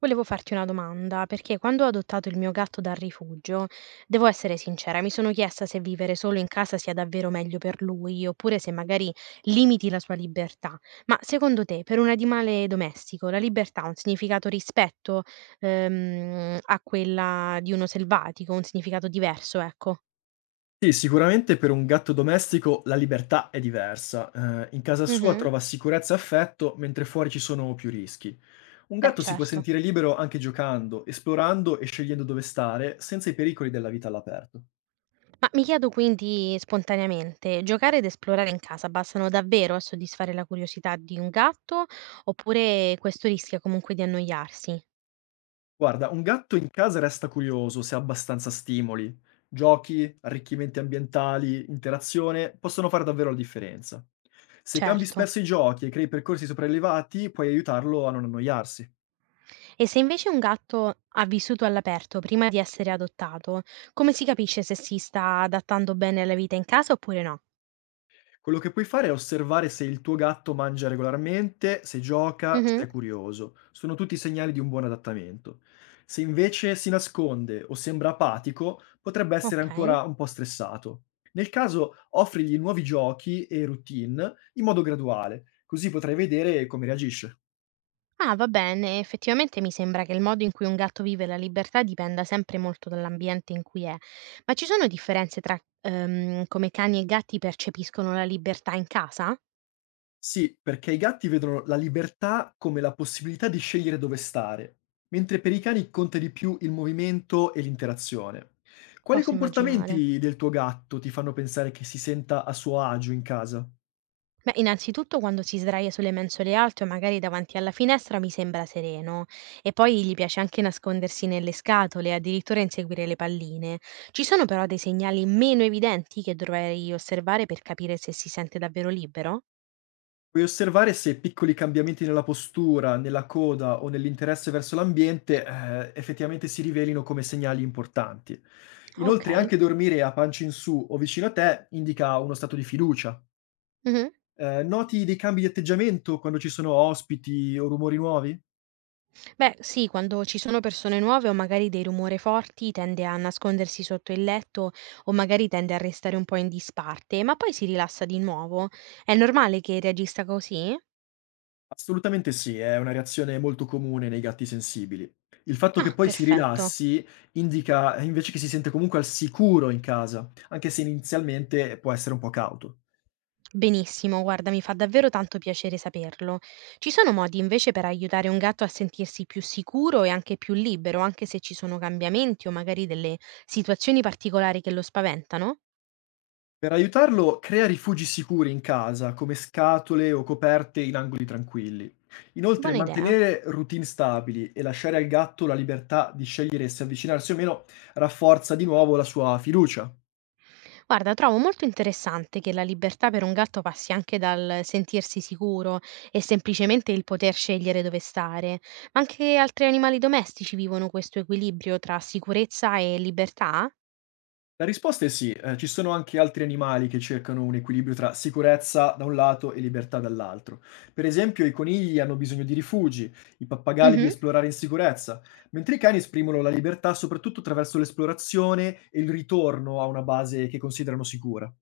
Volevo farti una domanda, perché quando ho adottato il mio gatto dal rifugio, devo essere sincera, mi sono chiesta se vivere solo in casa sia davvero meglio per lui, oppure se magari limiti la sua libertà. Ma secondo te, per un animale domestico, la libertà ha un significato rispetto, a quella di uno selvatico, un significato diverso, ecco? Sì, sicuramente per un gatto domestico la libertà è diversa. In casa sua Mh-mh. trova sicurezza e affetto, mentre fuori ci sono più rischi. Un Beh, gatto si può certo. sentire libero anche giocando, esplorando e scegliendo dove stare, senza i pericoli della vita all'aperto. Ma mi chiedo quindi spontaneamente, giocare ed esplorare in casa bastano davvero a soddisfare la curiosità di un gatto oppure questo rischia comunque di annoiarsi? Guarda, un gatto in casa resta curioso se ha abbastanza stimoli. Giochi, arricchimenti ambientali, interazione possono fare davvero la differenza. Se cambi Certo. spesso i giochi e crei percorsi sopraelevati, puoi aiutarlo a non annoiarsi. E se invece un gatto ha vissuto all'aperto prima di essere adottato, come si capisce se si sta adattando bene alla vita in casa oppure no? Quello che puoi fare è osservare se il tuo gatto mangia regolarmente, se gioca, se Mhm. è curioso. Sono tutti segnali di un buon adattamento. Se invece si nasconde o sembra apatico, potrebbe essere Ok. ancora un po' stressato. Nel caso, offrigli nuovi giochi e routine in modo graduale, così potrai vedere come reagisce. Ah, va bene, effettivamente mi sembra che il modo in cui un gatto vive la libertà dipenda sempre molto dall'ambiente in cui è. Ma ci sono differenze tra come cani e gatti percepiscono la libertà in casa? Sì, perché i gatti vedono la libertà come la possibilità di scegliere dove stare, mentre per i cani conta di più il movimento e l'interazione. Quali Posso immaginare. comportamenti del tuo gatto ti fanno pensare che si senta a suo agio in casa? Beh, innanzitutto quando si sdraia sulle mensole alte o magari davanti alla finestra mi sembra sereno e poi gli piace anche nascondersi nelle scatole, addirittura inseguire le palline. Ci sono però dei segnali meno evidenti che dovrei osservare per capire se si sente davvero libero? Puoi osservare se piccoli cambiamenti nella postura, nella coda o nell'interesse verso l'ambiente effettivamente si rivelino come segnali importanti. Ok. Inoltre anche dormire a pancia in su o vicino a te indica uno stato di fiducia. Mhm. Noti dei cambi di atteggiamento quando ci sono ospiti o rumori nuovi? Beh, sì, quando ci sono persone nuove o magari dei rumori forti tende a nascondersi sotto il letto o magari tende a restare un po' in disparte, ma poi si rilassa di nuovo. È normale che reagisca così? Assolutamente sì, è una reazione molto comune nei gatti sensibili. Il fatto che Ah, poi si perfetto. rilassi indica invece che si sente comunque al sicuro in casa, anche se inizialmente può essere un po' cauto. Benissimo, guarda, mi fa davvero tanto piacere saperlo. Ci sono modi invece per aiutare un gatto a sentirsi più sicuro e anche più libero, anche se ci sono cambiamenti o magari delle situazioni particolari che lo spaventano? Per aiutarlo, crea rifugi sicuri in casa, come scatole o coperte in angoli tranquilli. Inoltre, Buona idea. mantenere routine stabili e lasciare al gatto la libertà di scegliere se avvicinarsi o meno rafforza di nuovo la sua fiducia. Guarda, trovo molto interessante che la libertà per un gatto passi anche dal sentirsi sicuro e semplicemente il poter scegliere dove stare. Ma anche altri animali domestici vivono questo equilibrio tra sicurezza e libertà? La risposta è sì, ci sono anche altri animali che cercano un equilibrio tra sicurezza da un lato e libertà dall'altro. Per esempio, i conigli hanno bisogno di rifugi, i pappagalli di Mhm. esplorare in sicurezza, mentre i cani esprimono la libertà soprattutto attraverso l'esplorazione e il ritorno a una base che considerano sicura.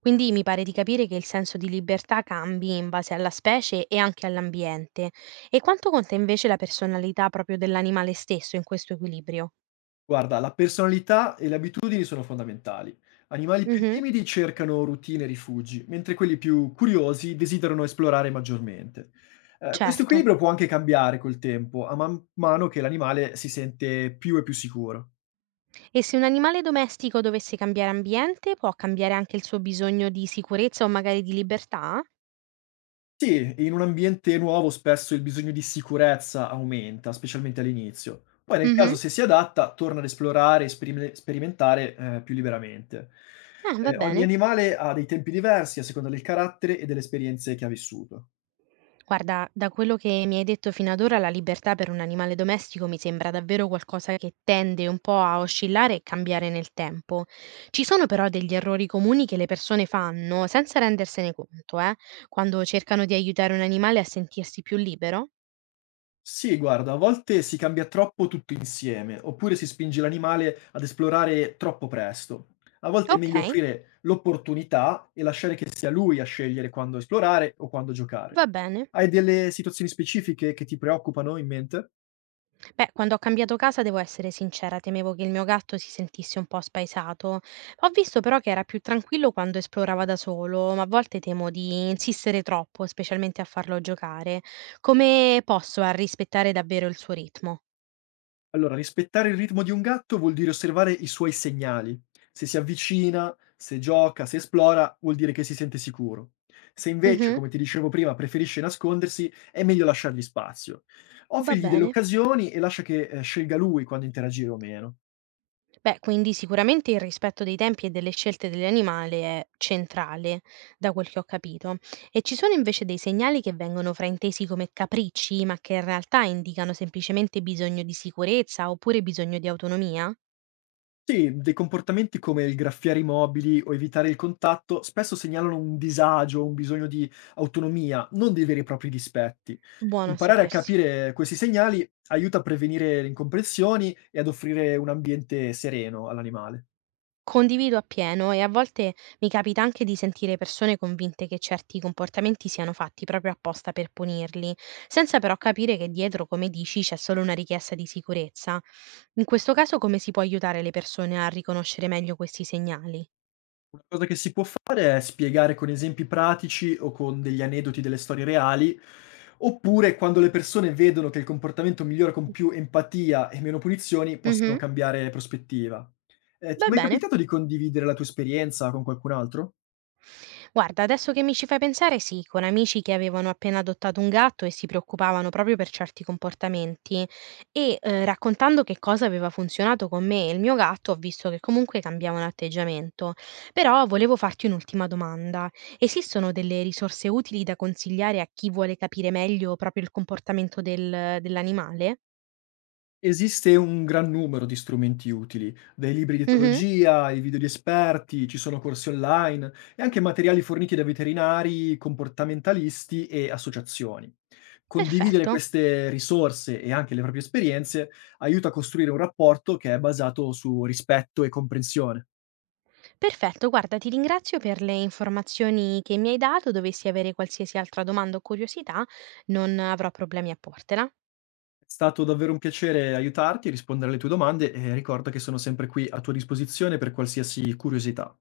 Quindi mi pare di capire che il senso di libertà cambi in base alla specie e anche all'ambiente. E quanto conta invece la personalità proprio dell'animale stesso in questo equilibrio? Guarda, la personalità e le abitudini sono fondamentali. Animali più Mhm. timidi cercano routine e rifugi, mentre quelli più curiosi desiderano esplorare maggiormente. Questo Certo. equilibrio può anche cambiare col tempo, a man mano che l'animale si sente più e più sicuro. E se un animale domestico dovesse cambiare ambiente, può cambiare anche il suo bisogno di sicurezza o magari di libertà? Sì, in un ambiente nuovo spesso il bisogno di sicurezza aumenta, specialmente all'inizio. Poi nel caso Mhm. se si adatta, torna ad esplorare e sperimentare più liberamente. Va Ogni bene. animale ha dei tempi diversi a seconda del carattere e delle esperienze che ha vissuto. Guarda, da quello che mi hai detto fino ad ora, la libertà per un animale domestico mi sembra davvero qualcosa che tende un po' a oscillare e cambiare nel tempo. Ci sono però degli errori comuni che le persone fanno senza rendersene conto, quando cercano di aiutare un animale a sentirsi più libero? Sì, guarda, a volte si cambia troppo tutto insieme, oppure si spinge l'animale ad esplorare troppo presto. A volte è Ok, meglio offrire l'opportunità e lasciare che sia lui a scegliere quando esplorare o quando giocare. va bene. Hai delle situazioni specifiche che ti preoccupano in mente? Beh, quando ho cambiato casa, devo essere sincera, temevo che il mio gatto si sentisse un po' spaesato. Ho visto però che era più tranquillo quando esplorava da solo, ma a volte temo di insistere troppo, specialmente a farlo giocare. Come posso a rispettare davvero il suo ritmo? Allora, rispettare il ritmo di un gatto vuol dire osservare i suoi segnali. Se si avvicina, se gioca, se esplora, vuol dire che si sente sicuro. Se invece, Mhm, come ti dicevo prima, preferisce nascondersi, è meglio lasciargli spazio. va Offrigli delle bene. occasioni e lascia che scelga lui quando interagire o meno. Beh, quindi sicuramente il rispetto dei tempi e delle scelte dell'animale è centrale, da quel che ho capito. E ci sono invece dei segnali che vengono fraintesi come capricci, ma che in realtà indicano semplicemente bisogno di sicurezza oppure bisogno di autonomia? Sì, dei comportamenti come il graffiare i mobili o evitare il contatto spesso segnalano un disagio, un bisogno di autonomia, non dei veri e propri dispetti. Buono a Imparare a sapersi. capire questi segnali aiuta a prevenire le incomprensioni e ad offrire un ambiente sereno all'animale. Condivido appieno e a volte mi capita anche di sentire persone convinte che certi comportamenti siano fatti proprio apposta per punirli, senza però capire che dietro, come dici, c'è solo una richiesta di sicurezza. In questo caso, come si può aiutare le persone a riconoscere meglio questi segnali? Una cosa che si può fare è spiegare con esempi pratici o con degli aneddoti delle storie reali, oppure quando le persone vedono che il comportamento migliora con più empatia e meno punizioni, possono Mhm. cambiare prospettiva. Ti è Va mai bene. capitato di condividere la tua esperienza con qualcun altro? Guarda, adesso che mi ci fai pensare, sì, con amici che avevano appena adottato un gatto e si preoccupavano proprio per certi comportamenti e raccontando che cosa aveva funzionato con me e il mio gatto, ho visto che comunque cambiavano atteggiamento. Però volevo farti un'ultima domanda. Esistono delle risorse utili da consigliare a chi vuole capire meglio proprio il comportamento dell'animale? Esiste un gran numero di strumenti utili, dai libri di Mhm, etologia ai video di esperti, ci sono corsi online e anche materiali forniti da veterinari, comportamentalisti e associazioni. Condividere perfetto. queste risorse e anche le proprie esperienze aiuta a costruire un rapporto che è basato su rispetto e comprensione. Perfetto, guarda, ti ringrazio per le informazioni che mi hai dato. Dovessi avere qualsiasi altra domanda o curiosità, non avrò problemi a portela. È stato davvero un piacere aiutarti e rispondere alle tue domande e ricorda che sono sempre qui a tua disposizione per qualsiasi curiosità.